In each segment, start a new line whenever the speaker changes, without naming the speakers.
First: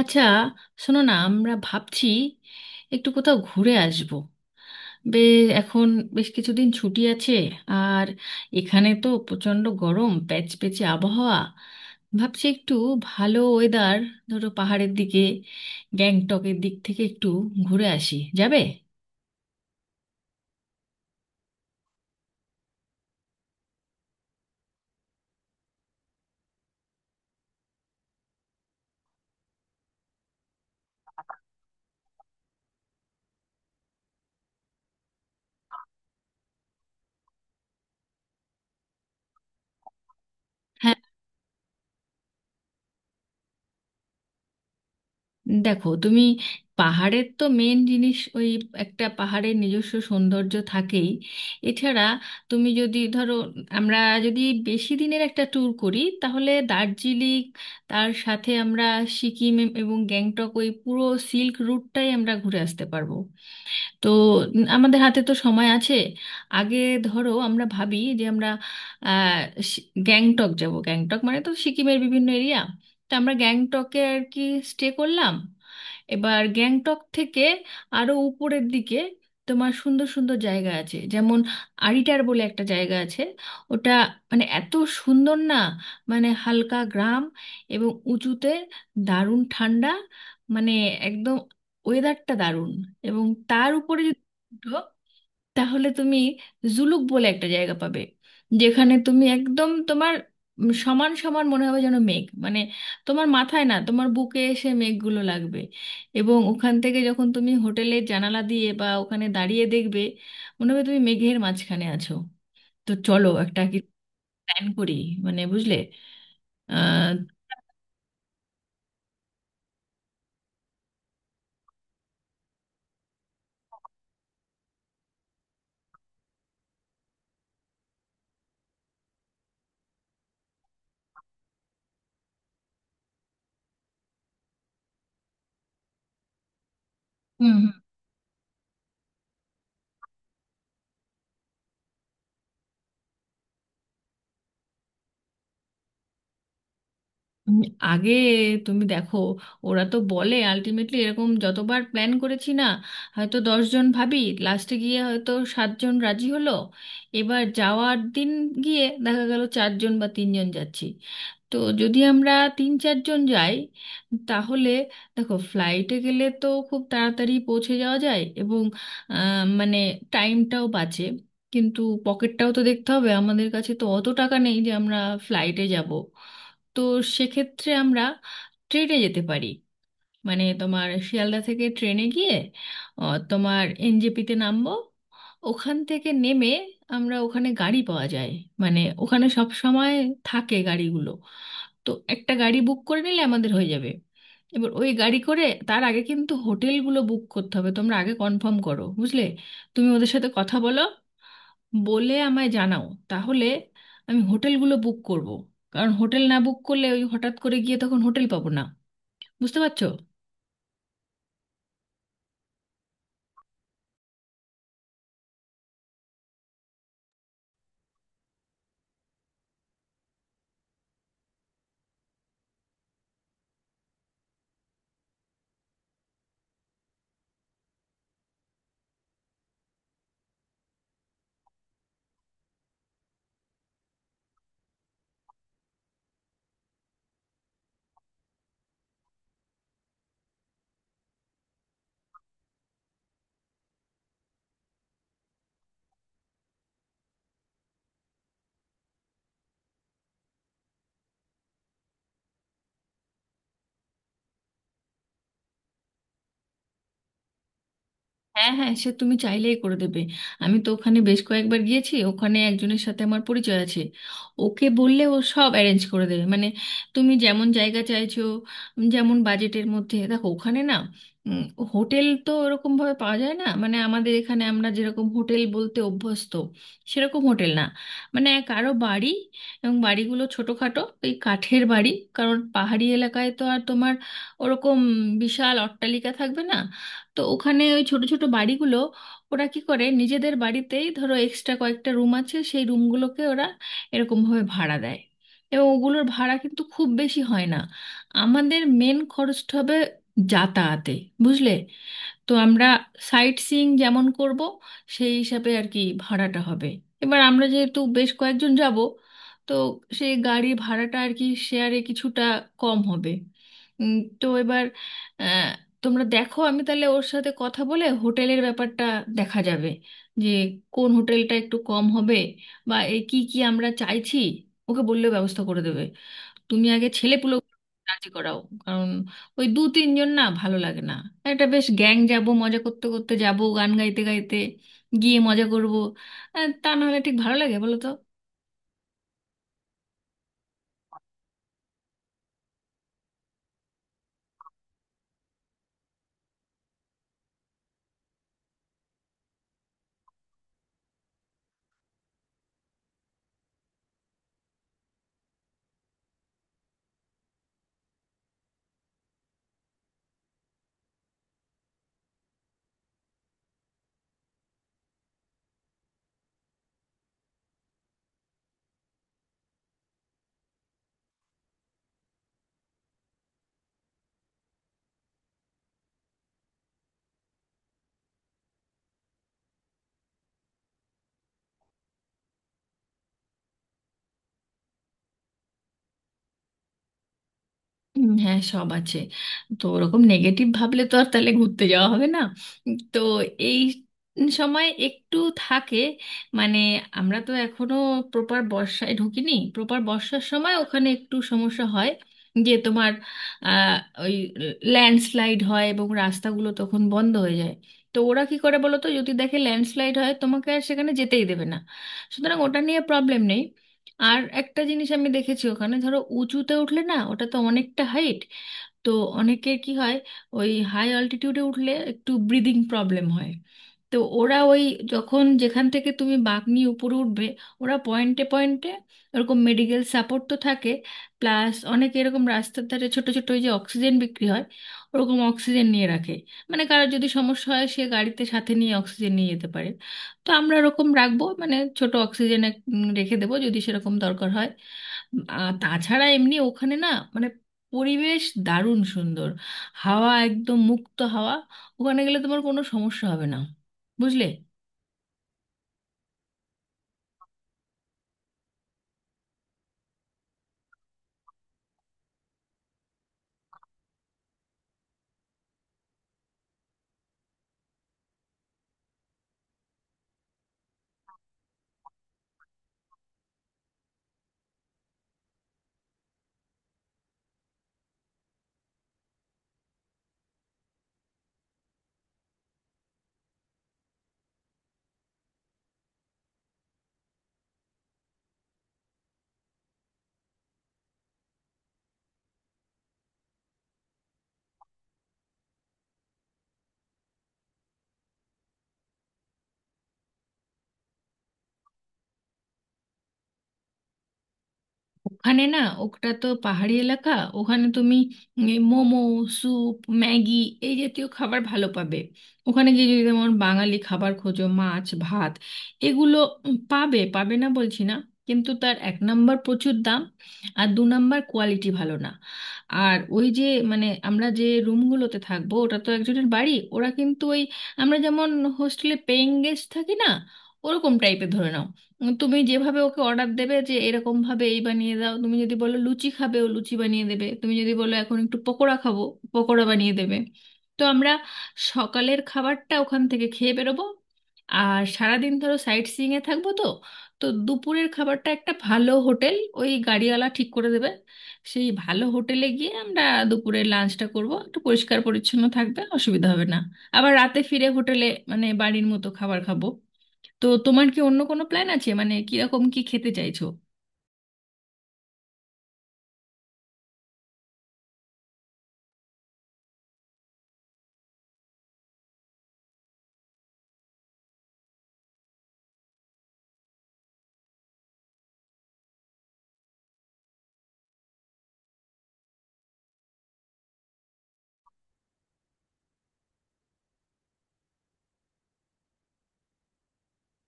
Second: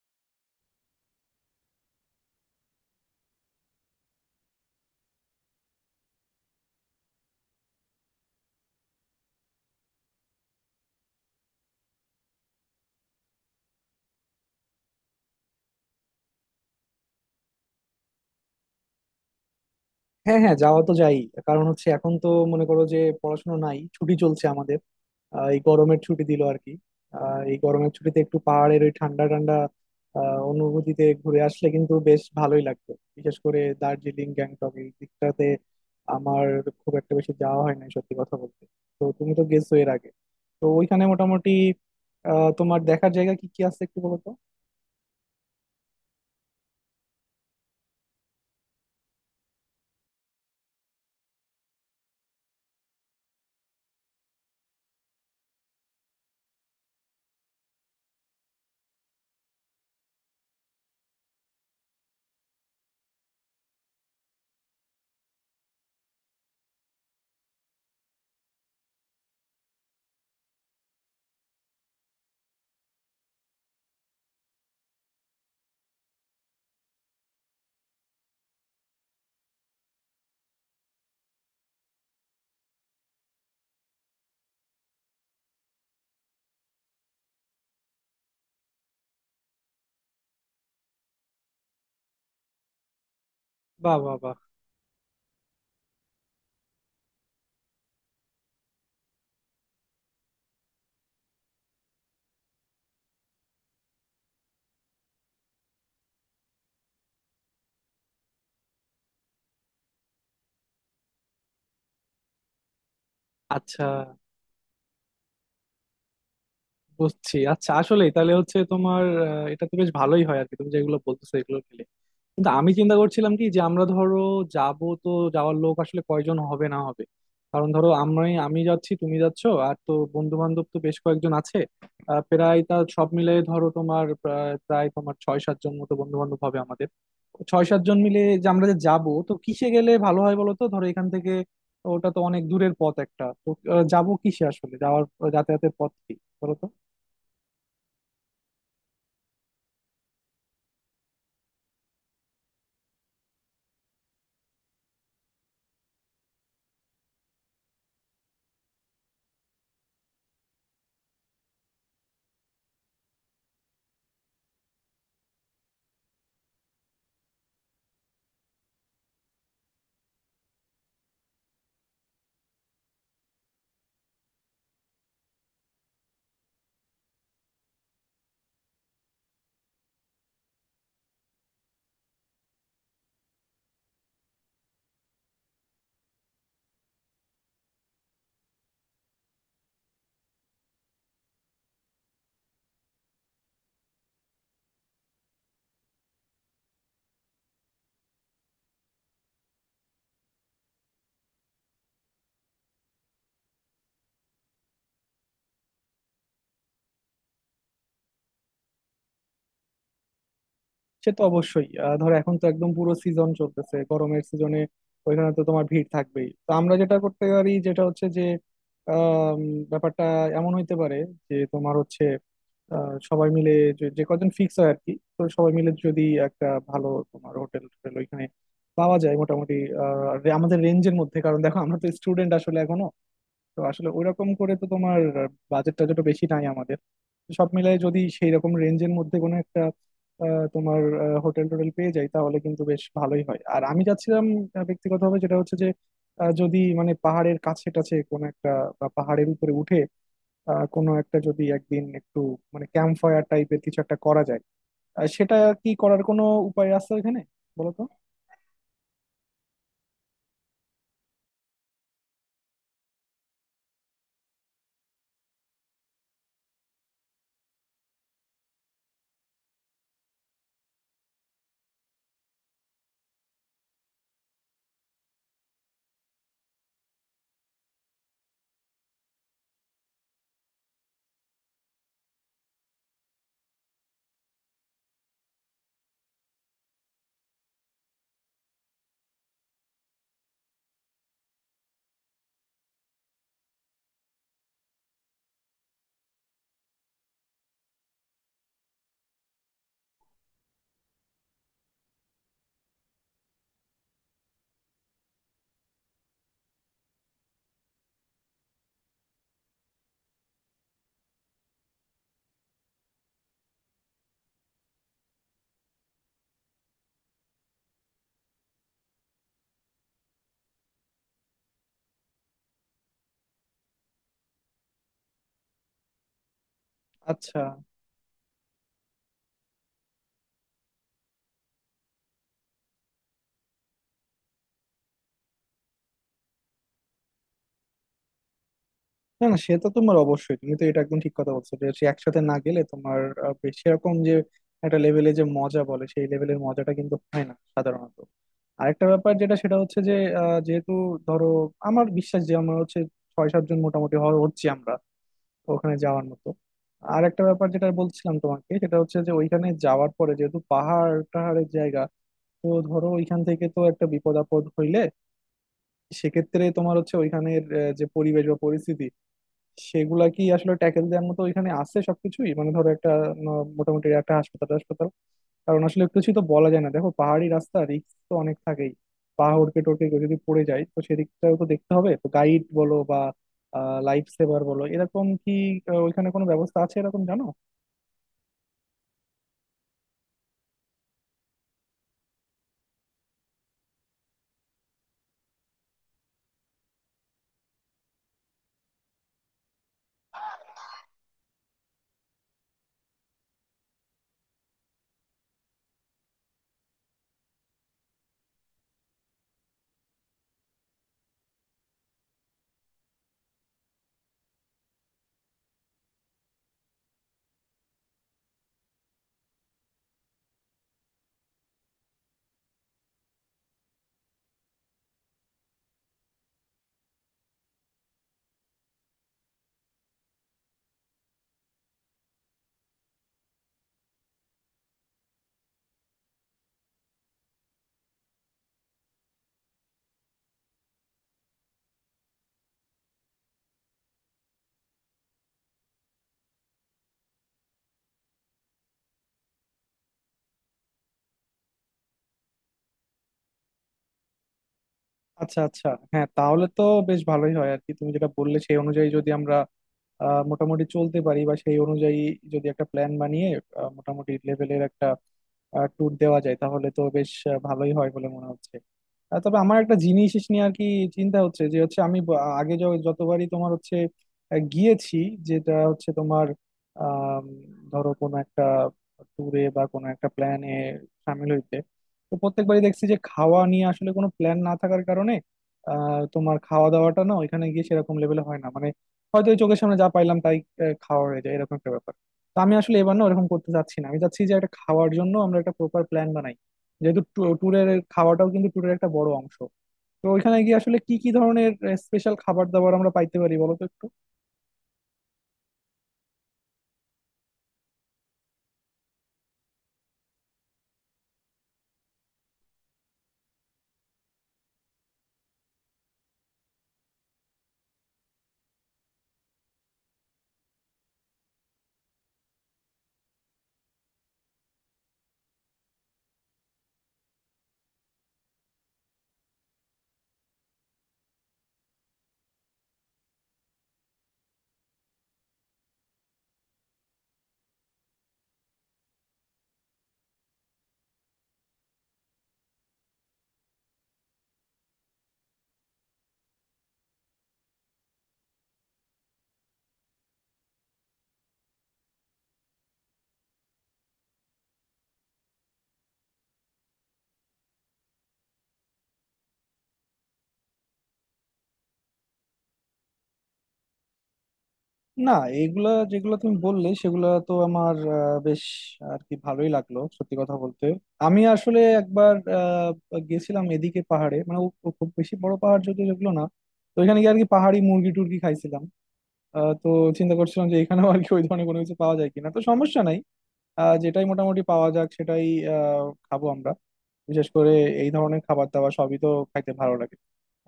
আচ্ছা, শোনো না, আমরা ভাবছি একটু কোথাও ঘুরে আসব। বে এখন বেশ কিছুদিন ছুটি আছে, আর এখানে তো প্রচণ্ড গরম, প্যাচপ্যাচে আবহাওয়া। ভাবছি একটু ভালো ওয়েদার, ধরো পাহাড়ের দিকে, গ্যাংটকের দিক থেকে একটু ঘুরে আসি, যাবে?
হ্যাঁ হ্যাঁ, যাওয়া তো যাই। কারণ হচ্ছে, এখন তো মনে করো যে পড়াশোনা নাই, ছুটি চলছে আমাদের। এই গরমের ছুটি দিল আর কি। এই গরমের ছুটিতে একটু পাহাড়ের ওই ঠান্ডা ঠান্ডা অনুভূতিতে ঘুরে আসলে কিন্তু বেশ ভালোই লাগবে, বিশেষ করে দার্জিলিং গ্যাংটক এই দিকটাতে। আমার খুব একটা বেশি যাওয়া হয় নাই সত্যি কথা বলতে। তো তুমি তো গেছো এর আগে, তো
হ্যাঁ।
ওইখানে মোটামুটি আহ, তোমার দেখার জায়গা কি কি আছে একটু বলো তো।
দেখো তুমি, পাহাড়ের তো মেন জিনিস ওই, একটা পাহাড়ের নিজস্ব সৌন্দর্য থাকেই। এছাড়া তুমি যদি ধরো, আমরা যদি বেশি দিনের একটা ট্যুর করি, তাহলে দার্জিলিং, তার সাথে আমরা সিকিম এবং গ্যাংটক, ওই পুরো সিল্ক রুটটাই আমরা ঘুরে আসতে পারবো। তো আমাদের হাতে তো সময় আছে। আগে ধরো আমরা ভাবি যে আমরা আহ, গ্যাংটক যাব। গ্যাংটক মানে তো সিকিমের বিভিন্ন এরিয়া, তো আমরা গ্যাংটকে আর কি স্টে করলাম। এবার গ্যাংটক থেকে আরো উপরের দিকে তোমার সুন্দর সুন্দর জায়গা আছে, যেমন আরিটার বলে একটা জায়গা আছে। ওটা মানে এত সুন্দর না, মানে হালকা গ্রাম এবং উঁচুতে, দারুণ ঠান্ডা, মানে একদম ওয়েদারটা দারুণ। এবং তার
বাহ
উপরে
বাহ
যদি
বাহ।
উঠো, তাহলে তুমি জুলুক বলে একটা জায়গা পাবে, যেখানে তুমি একদম তোমার সমান সমান মনে হবে, যেন মেঘ, মানে তোমার মাথায় না, তোমার বুকে এসে মেঘগুলো লাগবে। এবং ওখান থেকে যখন তুমি হোটেলের জানালা দিয়ে বা ওখানে দাঁড়িয়ে দেখবে, মনে হবে তুমি মেঘের মাঝখানে আছো। তো চলো একটা কি
আচ্ছা,
প্ল্যান করি, মানে বুঝলে। আহ
বুঝছি। আচ্ছা, আসলেই তাহলে হচ্ছে তোমার এটা তো বেশ ভালোই হয় আর কি, তুমি যেগুলো বলতেছো এগুলো মিলে। কিন্তু আমি চিন্তা করছিলাম কি, যে আমরা ধরো যাব, তো যাওয়ার লোক আসলে কয়জন হবে না হবে। কারণ ধরো আমরা, আমি যাচ্ছি তুমি যাচ্ছো, আর তো বন্ধু বান্ধব তো বেশ কয়েকজন আছে। প্রায় তা সব মিলে ধরো তোমার প্রায় প্রায় তোমার ছয় সাতজন মতো বন্ধু বান্ধব হবে আমাদের। ছয় সাতজন মিলে যে আমরা যে যাব, তো কিসে গেলে ভালো হয় বলো তো, ধরো এখান থেকে। ওটা তো অনেক দূরের পথ একটা তো। যাবো কিসে আসলে, যাওয়ার যাতায়াতের পথ কি বলো তো।
উম, আগে তুমি দেখো, ওরা তো বলে, আলটিমেটলি এরকম যতবার প্ল্যান করেছি না, হয়তো দশজন ভাবি, লাস্টে গিয়ে হয়তো সাতজন রাজি হলো, এবার যাওয়ার দিন গিয়ে দেখা গেল চারজন বা তিনজন যাচ্ছি। তো যদি আমরা তিন চারজন যাই, তাহলে দেখো, ফ্লাইটে গেলে তো খুব তাড়াতাড়ি পৌঁছে যাওয়া যায় এবং মানে টাইমটাও বাঁচে। কিন্তু পকেটটাও তো দেখতে হবে, আমাদের কাছে তো অত টাকা নেই যে আমরা ফ্লাইটে যাব। তো সেক্ষেত্রে আমরা ট্রেনে যেতে পারি, মানে তোমার শিয়ালদা থেকে ট্রেনে গিয়ে তোমার এনজেপিতে নামবো। ওখান থেকে নেমে আমরা, ওখানে গাড়ি পাওয়া যায়, মানে ওখানে সব সময় থাকে গাড়িগুলো, তো একটা গাড়ি বুক করে নিলে আমাদের হয়ে যাবে। এবার ওই গাড়ি করে, তার আগে কিন্তু হোটেলগুলো বুক করতে হবে, তোমরা আগে কনফার্ম করো বুঝলে। তুমি ওদের সাথে কথা বলো, বলে আমায় জানাও, তাহলে আমি হোটেলগুলো বুক করব। কারণ হোটেল না বুক করলে ওই হঠাৎ করে গিয়ে তখন হোটেল পাবো না, বুঝতে পারছো?
সে তো অবশ্যই। ধরো এখন তো একদম পুরো সিজন চলতেছে, গরমের সিজনে ওইখানে তো তোমার ভিড় থাকবেই। তো আমরা যেটা করতে পারি, যেটা হচ্ছে যে আম, ব্যাপারটা এমন হইতে পারে যে তোমার হচ্ছে সবাই মিলে, যে যে কজন ফিক্স হয় আর কি, তো সবাই মিলে যদি একটা ভালো তোমার হোটেল টোটেল ওইখানে পাওয়া যায় মোটামুটি আমাদের রেঞ্জের মধ্যে। কারণ দেখো আমরা তো স্টুডেন্ট আসলে এখনো, তো আসলে ওইরকম করে তো তোমার বাজেট টাজেট বেশি নাই আমাদের। তো সব মিলাই যদি সেই রকম রেঞ্জের মধ্যে কোনো একটা তোমার হোটেল টোটেল পেয়ে যাই, তাহলে কিন্তু বেশ ভালোই হয়। আর আমি যাচ্ছিলাম ব্যক্তিগতভাবে, যেটা হচ্ছে যে যদি মানে পাহাড়ের কাছে টাছে কোনো একটা, বা পাহাড়ের উপরে উঠে কোনো একটা যদি একদিন একটু মানে ক্যাম্প ফায়ার টাইপের কিছু একটা করা যায়, সেটা কি করার কোনো উপায় আছে এখানে বলো তো।
হ্যাঁ হ্যাঁ, সে তুমি চাইলেই করে দেবে। আমি তো ওখানে বেশ কয়েকবার গিয়েছি, ওখানে একজনের সাথে আমার পরিচয় আছে, ওকে বললে ও সব অ্যারেঞ্জ করে দেবে, মানে তুমি যেমন জায়গা চাইছো, যেমন বাজেটের মধ্যে। দেখো ওখানে না, উম, হোটেল তো ওরকম ভাবে পাওয়া যায় না, মানে আমাদের এখানে আমরা যেরকম হোটেল বলতে অভ্যস্ত, সেরকম হোটেল না। মানে কারো বাড়ি, এবং বাড়িগুলো ছোটোখাটো, এই কাঠের বাড়ি, কারণ পাহাড়ি এলাকায় তো আর তোমার ওরকম বিশাল অট্টালিকা থাকবে না। তো ওখানে ওই ছোট ছোট বাড়িগুলো, ওরা কি করে, নিজেদের বাড়িতেই ধরো এক্সট্রা কয়েকটা রুম আছে, সেই রুমগুলোকে ওরা এরকমভাবে ভাড়া দেয়, এবং ওগুলোর ভাড়া কিন্তু খুব বেশি হয় না। আমাদের মেন খরচটা হবে যাতায়াতে, বুঝলে। তো আমরা সাইট সিইং যেমন করব, সেই হিসাবে আর কি ভাড়াটা হবে। এবার আমরা যেহেতু বেশ কয়েকজন যাব, তো সেই গাড়ি ভাড়াটা আর কি শেয়ারে কিছুটা কম হবে। তো এবার আহ, তোমরা দেখো, আমি তাহলে ওর সাথে কথা বলে হোটেলের ব্যাপারটা দেখা যাবে, যে কোন হোটেলটা একটু কম হবে বা এই কি কি আমরা চাইছি, ওকে বললেও ব্যবস্থা করে দেবে। তুমি আগে ছেলেপুলে
আচ্ছা।
রাজি করাও, কারণ ওই দু তিনজন না ভালো লাগে না, একটা বেশ গ্যাং যাব, মজা করতে করতে যাব, গান গাইতে গাইতে গিয়ে মজা করব। তা না হলে ঠিক ভালো লাগে বলো তো?
না না, সে তো তোমার অবশ্যই, তুমি তো এটা একদম ঠিক কথা বলছো যে সে একসাথে না গেলে তোমার বেশ সেরকম যে একটা লেভেলে যে মজা বলে, সেই লেভেলের মজাটা কিন্তু হয় না সাধারণত। আরেকটা ব্যাপার যেটা, সেটা হচ্ছে যে যেহেতু ধরো আমার বিশ্বাস যে আমরা হচ্ছে ছয় সাতজন মোটামুটি হচ্ছি আমরা ওখানে যাওয়ার মতো। আর একটা ব্যাপার যেটা বলছিলাম তোমাকে, সেটা হচ্ছে যে ওইখানে যাওয়ার পরে, যেহেতু পাহাড় টাহাড়ের জায়গা, তো ধরো ওইখান থেকে তো একটা বিপদ আপদ হইলে, সেক্ষেত্রে তোমার হচ্ছে ওইখানের যে পরিবেশ বা পরিস্থিতি, সেগুলা কি আসলে ট্যাকেল দেওয়ার মতো ওইখানে আছে সবকিছুই। মানে ধরো একটা মোটামুটি একটা হাসপাতাল হাসপাতাল, কারণ আসলে কিছু তো বলা যায় না, দেখো পাহাড়ি রাস্তা, রিস্ক তো অনেক থাকেই। পাহাড়কে টোড়কে কেউ যদি পড়ে যায়, তো সেদিকটাও তো দেখতে হবে। তো গাইড বলো বা লাইফ সেভার বলো, এরকম কি ওইখানে কোনো ব্যবস্থা আছে, এরকম জানো?
হ্যাঁ সব আছে, তো ওরকম নেগেটিভ ভাবলে তো আর তাহলে ঘুরতে যাওয়া হবে না। তো এই সময় একটু থাকে, মানে আমরা তো এখনো প্রপার বর্ষায় ঢুকিনি, প্রপার বর্ষার সময় ওখানে একটু সমস্যা হয়, যে তোমার আহ, ওই ল্যান্ডস্লাইড হয় এবং রাস্তাগুলো তখন বন্ধ হয়ে যায়। তো ওরা কি করে বলো তো, যদি দেখে ল্যান্ডস্লাইড হয়, তোমাকে আর সেখানে যেতেই দেবে না, সুতরাং ওটা নিয়ে প্রবলেম নেই। আর একটা জিনিস আমি দেখেছি, ওখানে ধরো উঁচুতে উঠলে না, ওটা তো অনেকটা হাইট, তো অনেকের কি হয়, ওই হাই অল্টিটিউডে উঠলে একটু ব্রিদিং প্রবলেম হয়। তো ওরা ওই, যখন যেখান থেকে তুমি বাঁক নিয়ে উপরে উঠবে, ওরা পয়েন্টে পয়েন্টে ওরকম মেডিকেল সাপোর্ট তো থাকে। প্লাস অনেকে এরকম রাস্তার ধারে, ছোট ছোট ওই যে অক্সিজেন বিক্রি হয়, ওরকম অক্সিজেন নিয়ে রাখে, মানে কারোর যদি সমস্যা হয়, সে গাড়িতে সাথে নিয়ে অক্সিজেন নিয়ে যেতে পারে। তো আমরা ওরকম রাখবো, মানে ছোট অক্সিজেন রেখে দেবো, যদি সেরকম দরকার হয়। আর তাছাড়া এমনি ওখানে না, মানে পরিবেশ দারুণ সুন্দর, হাওয়া একদম মুক্ত হাওয়া, ওখানে গেলে তোমার কোনো সমস্যা হবে না, বুঝলে।
আচ্ছা আচ্ছা, হ্যাঁ তাহলে তো বেশ ভালোই হয় আর কি। তুমি যেটা বললে সেই অনুযায়ী যদি আমরা মোটামুটি চলতে পারি, বা সেই অনুযায়ী যদি একটা প্ল্যান বানিয়ে মোটামুটি লেভেলের একটা ট্যুর দেওয়া যায়, তাহলে তো বেশ ভালোই হয় বলে মনে হচ্ছে। তবে আমার একটা জিনিস নিয়ে আর কি চিন্তা হচ্ছে, যে হচ্ছে আমি আগে যতবারই তোমার হচ্ছে গিয়েছি, যেটা হচ্ছে তোমার আম, ধরো কোনো একটা ট্যুরে বা কোনো একটা প্ল্যানে সামিল হইতে, তো প্রত্যেকবারই দেখছি যে খাওয়া নিয়ে আসলে কোনো প্ল্যান না থাকার কারণে তোমার খাওয়া দাওয়াটা না ওইখানে গিয়ে সেরকম লেভেলে হয় না। মানে হয়তো ওই চোখের সামনে যা পাইলাম তাই খাওয়া হয়ে যায়, এরকম একটা ব্যাপার। তো আমি আসলে এবার না ওরকম করতে চাচ্ছি না, আমি চাচ্ছি যে একটা খাওয়ার জন্য আমরা একটা প্রপার প্ল্যান বানাই, যেহেতু ট্যুরের খাওয়াটাও কিন্তু ট্যুরের একটা বড় অংশ। তো ওইখানে গিয়ে আসলে কি কি ধরনের স্পেশাল খাবার দাবার আমরা পাইতে পারি বলো তো একটু।
ওখানে না ওটা তো পাহাড়ি এলাকা, ওখানে তুমি মোমো, স্যুপ, ম্যাগি, এই জাতীয় খাবার ভালো পাবে। ওখানে গিয়ে যদি যেমন বাঙালি খাবার খোঁজো, মাছ ভাত এগুলো, পাবে, পাবে না বলছি না, কিন্তু তার এক নাম্বার প্রচুর দাম, আর দু নাম্বার কোয়ালিটি ভালো না। আর ওই যে মানে আমরা যে রুমগুলোতে থাকবো, ওটা তো একজনের বাড়ি, ওরা কিন্তু ওই, আমরা যেমন হোস্টেলে পেইং গেস্ট থাকি না, ওরকম টাইপের ধরে নাও। তুমি যেভাবে ওকে অর্ডার দেবে, যে এরকম ভাবে এই বানিয়ে দাও, তুমি যদি বলো লুচি খাবে, ও লুচি বানিয়ে দেবে, তুমি যদি বলো এখন একটু পকোড়া খাবো, পকোড়া বানিয়ে দেবে। তো আমরা সকালের খাবারটা ওখান থেকে খেয়ে বেরোবো, আর সারাদিন ধরো সাইট সিইং এ থাকবো, তো তো দুপুরের খাবারটা একটা ভালো হোটেল ওই গাড়িওয়ালা ঠিক করে দেবে, সেই ভালো হোটেলে গিয়ে আমরা দুপুরের লাঞ্চটা করব, একটু পরিষ্কার পরিচ্ছন্ন থাকবে, অসুবিধা হবে না। আবার রাতে ফিরে হোটেলে মানে বাড়ির মতো খাবার খাবো। তো তোমার কি অন্য কোনো প্ল্যান আছে, মানে কিরকম কি খেতে চাইছো?
না, এগুলা যেগুলো তুমি বললে সেগুলা তো আমার বেশ আর কি ভালোই লাগলো সত্যি কথা বলতে। আমি আসলে একবার গেছিলাম এদিকে পাহাড়ে, মানে ও খুব বেশি বড় পাহাড় যদিও যেগুলো না। তো ওইখানে গিয়ে আর কি পাহাড়ি মুরগি টুরগি খাইছিলাম। তো চিন্তা করছিলাম যে এখানেও আর কি ওই ধরনের কোনো কিছু পাওয়া যায় কিনা। তো সমস্যা নাই, যেটাই মোটামুটি পাওয়া যাক সেটাই খাবো আমরা। বিশেষ করে এই ধরনের খাবার দাবার সবই তো খাইতে ভালো লাগে,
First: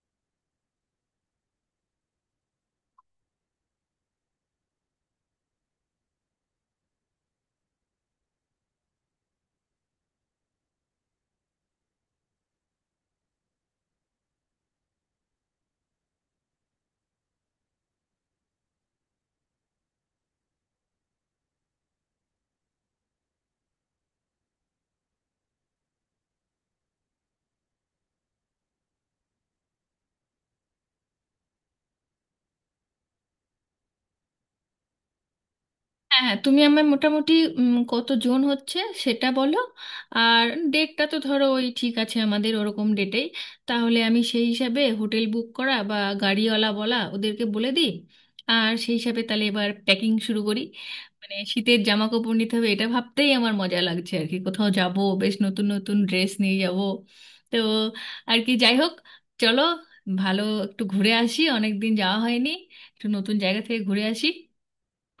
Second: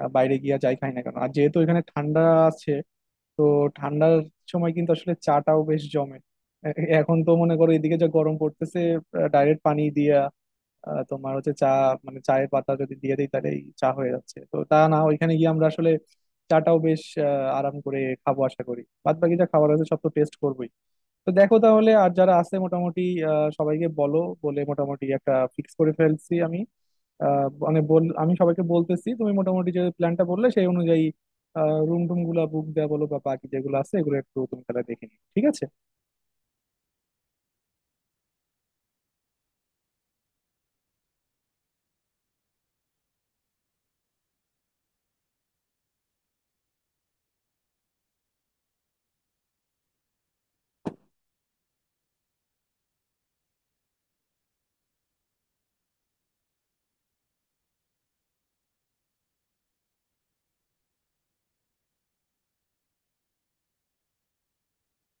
বাইরে গিয়া যাই খাই না কেন। আর যেহেতু এখানে ঠান্ডা আছে, তো ঠান্ডার সময় কিন্তু আসলে চাটাও বেশ জমে। এ- এখন তো মনে করো এদিকে যা গরম পড়তেছে, ডাইরেক্ট পানি দিয়া তোমার হচ্ছে চা, মানে চায়ের পাতা যদি দিয়ে দিই তাহলে এই চা হয়ে যাচ্ছে। তো তা না, ওইখানে গিয়ে আমরা আসলে চাটাও বেশ আহ, আরাম করে খাবো আশা করি। বাদ বাকি যা খাবার আছে সব তো টেস্ট করবোই। তো দেখো তাহলে, আর যারা আছে মোটামুটি সবাইকে বলো, বলে মোটামুটি একটা ফিক্স করে ফেলছি আমি। মানে বল, আমি সবাইকে বলতেছি, তুমি মোটামুটি যে প্ল্যানটা বললে সেই অনুযায়ী রুম টুম গুলা বুক দেওয়া বলো বা বাকি যেগুলো আছে, এগুলো একটু তুমি তাহলে দেখে নিও, ঠিক আছে?
হ্যাঁ হ্যাঁ, তুমি আমার মোটামুটি কত জন হচ্ছে সেটা বলো। আর ডেটটা তো ধরো ওই ঠিক আছে, আমাদের ওরকম ডেটেই, তাহলে আমি সেই হিসাবে হোটেল বুক করা বা গাড়িওয়ালা বলা, ওদেরকে বলে দিই। আর সেই হিসাবে তাহলে এবার প্যাকিং শুরু করি, মানে শীতের জামা কাপড় নিতে হবে, এটা ভাবতেই আমার মজা লাগছে আর কি, কোথাও যাব, বেশ নতুন নতুন ড্রেস নিয়ে যাব। তো আর কি, যাই হোক, চলো, ভালো একটু ঘুরে আসি, অনেক দিন যাওয়া হয়নি, একটু নতুন জায়গা থেকে ঘুরে আসি।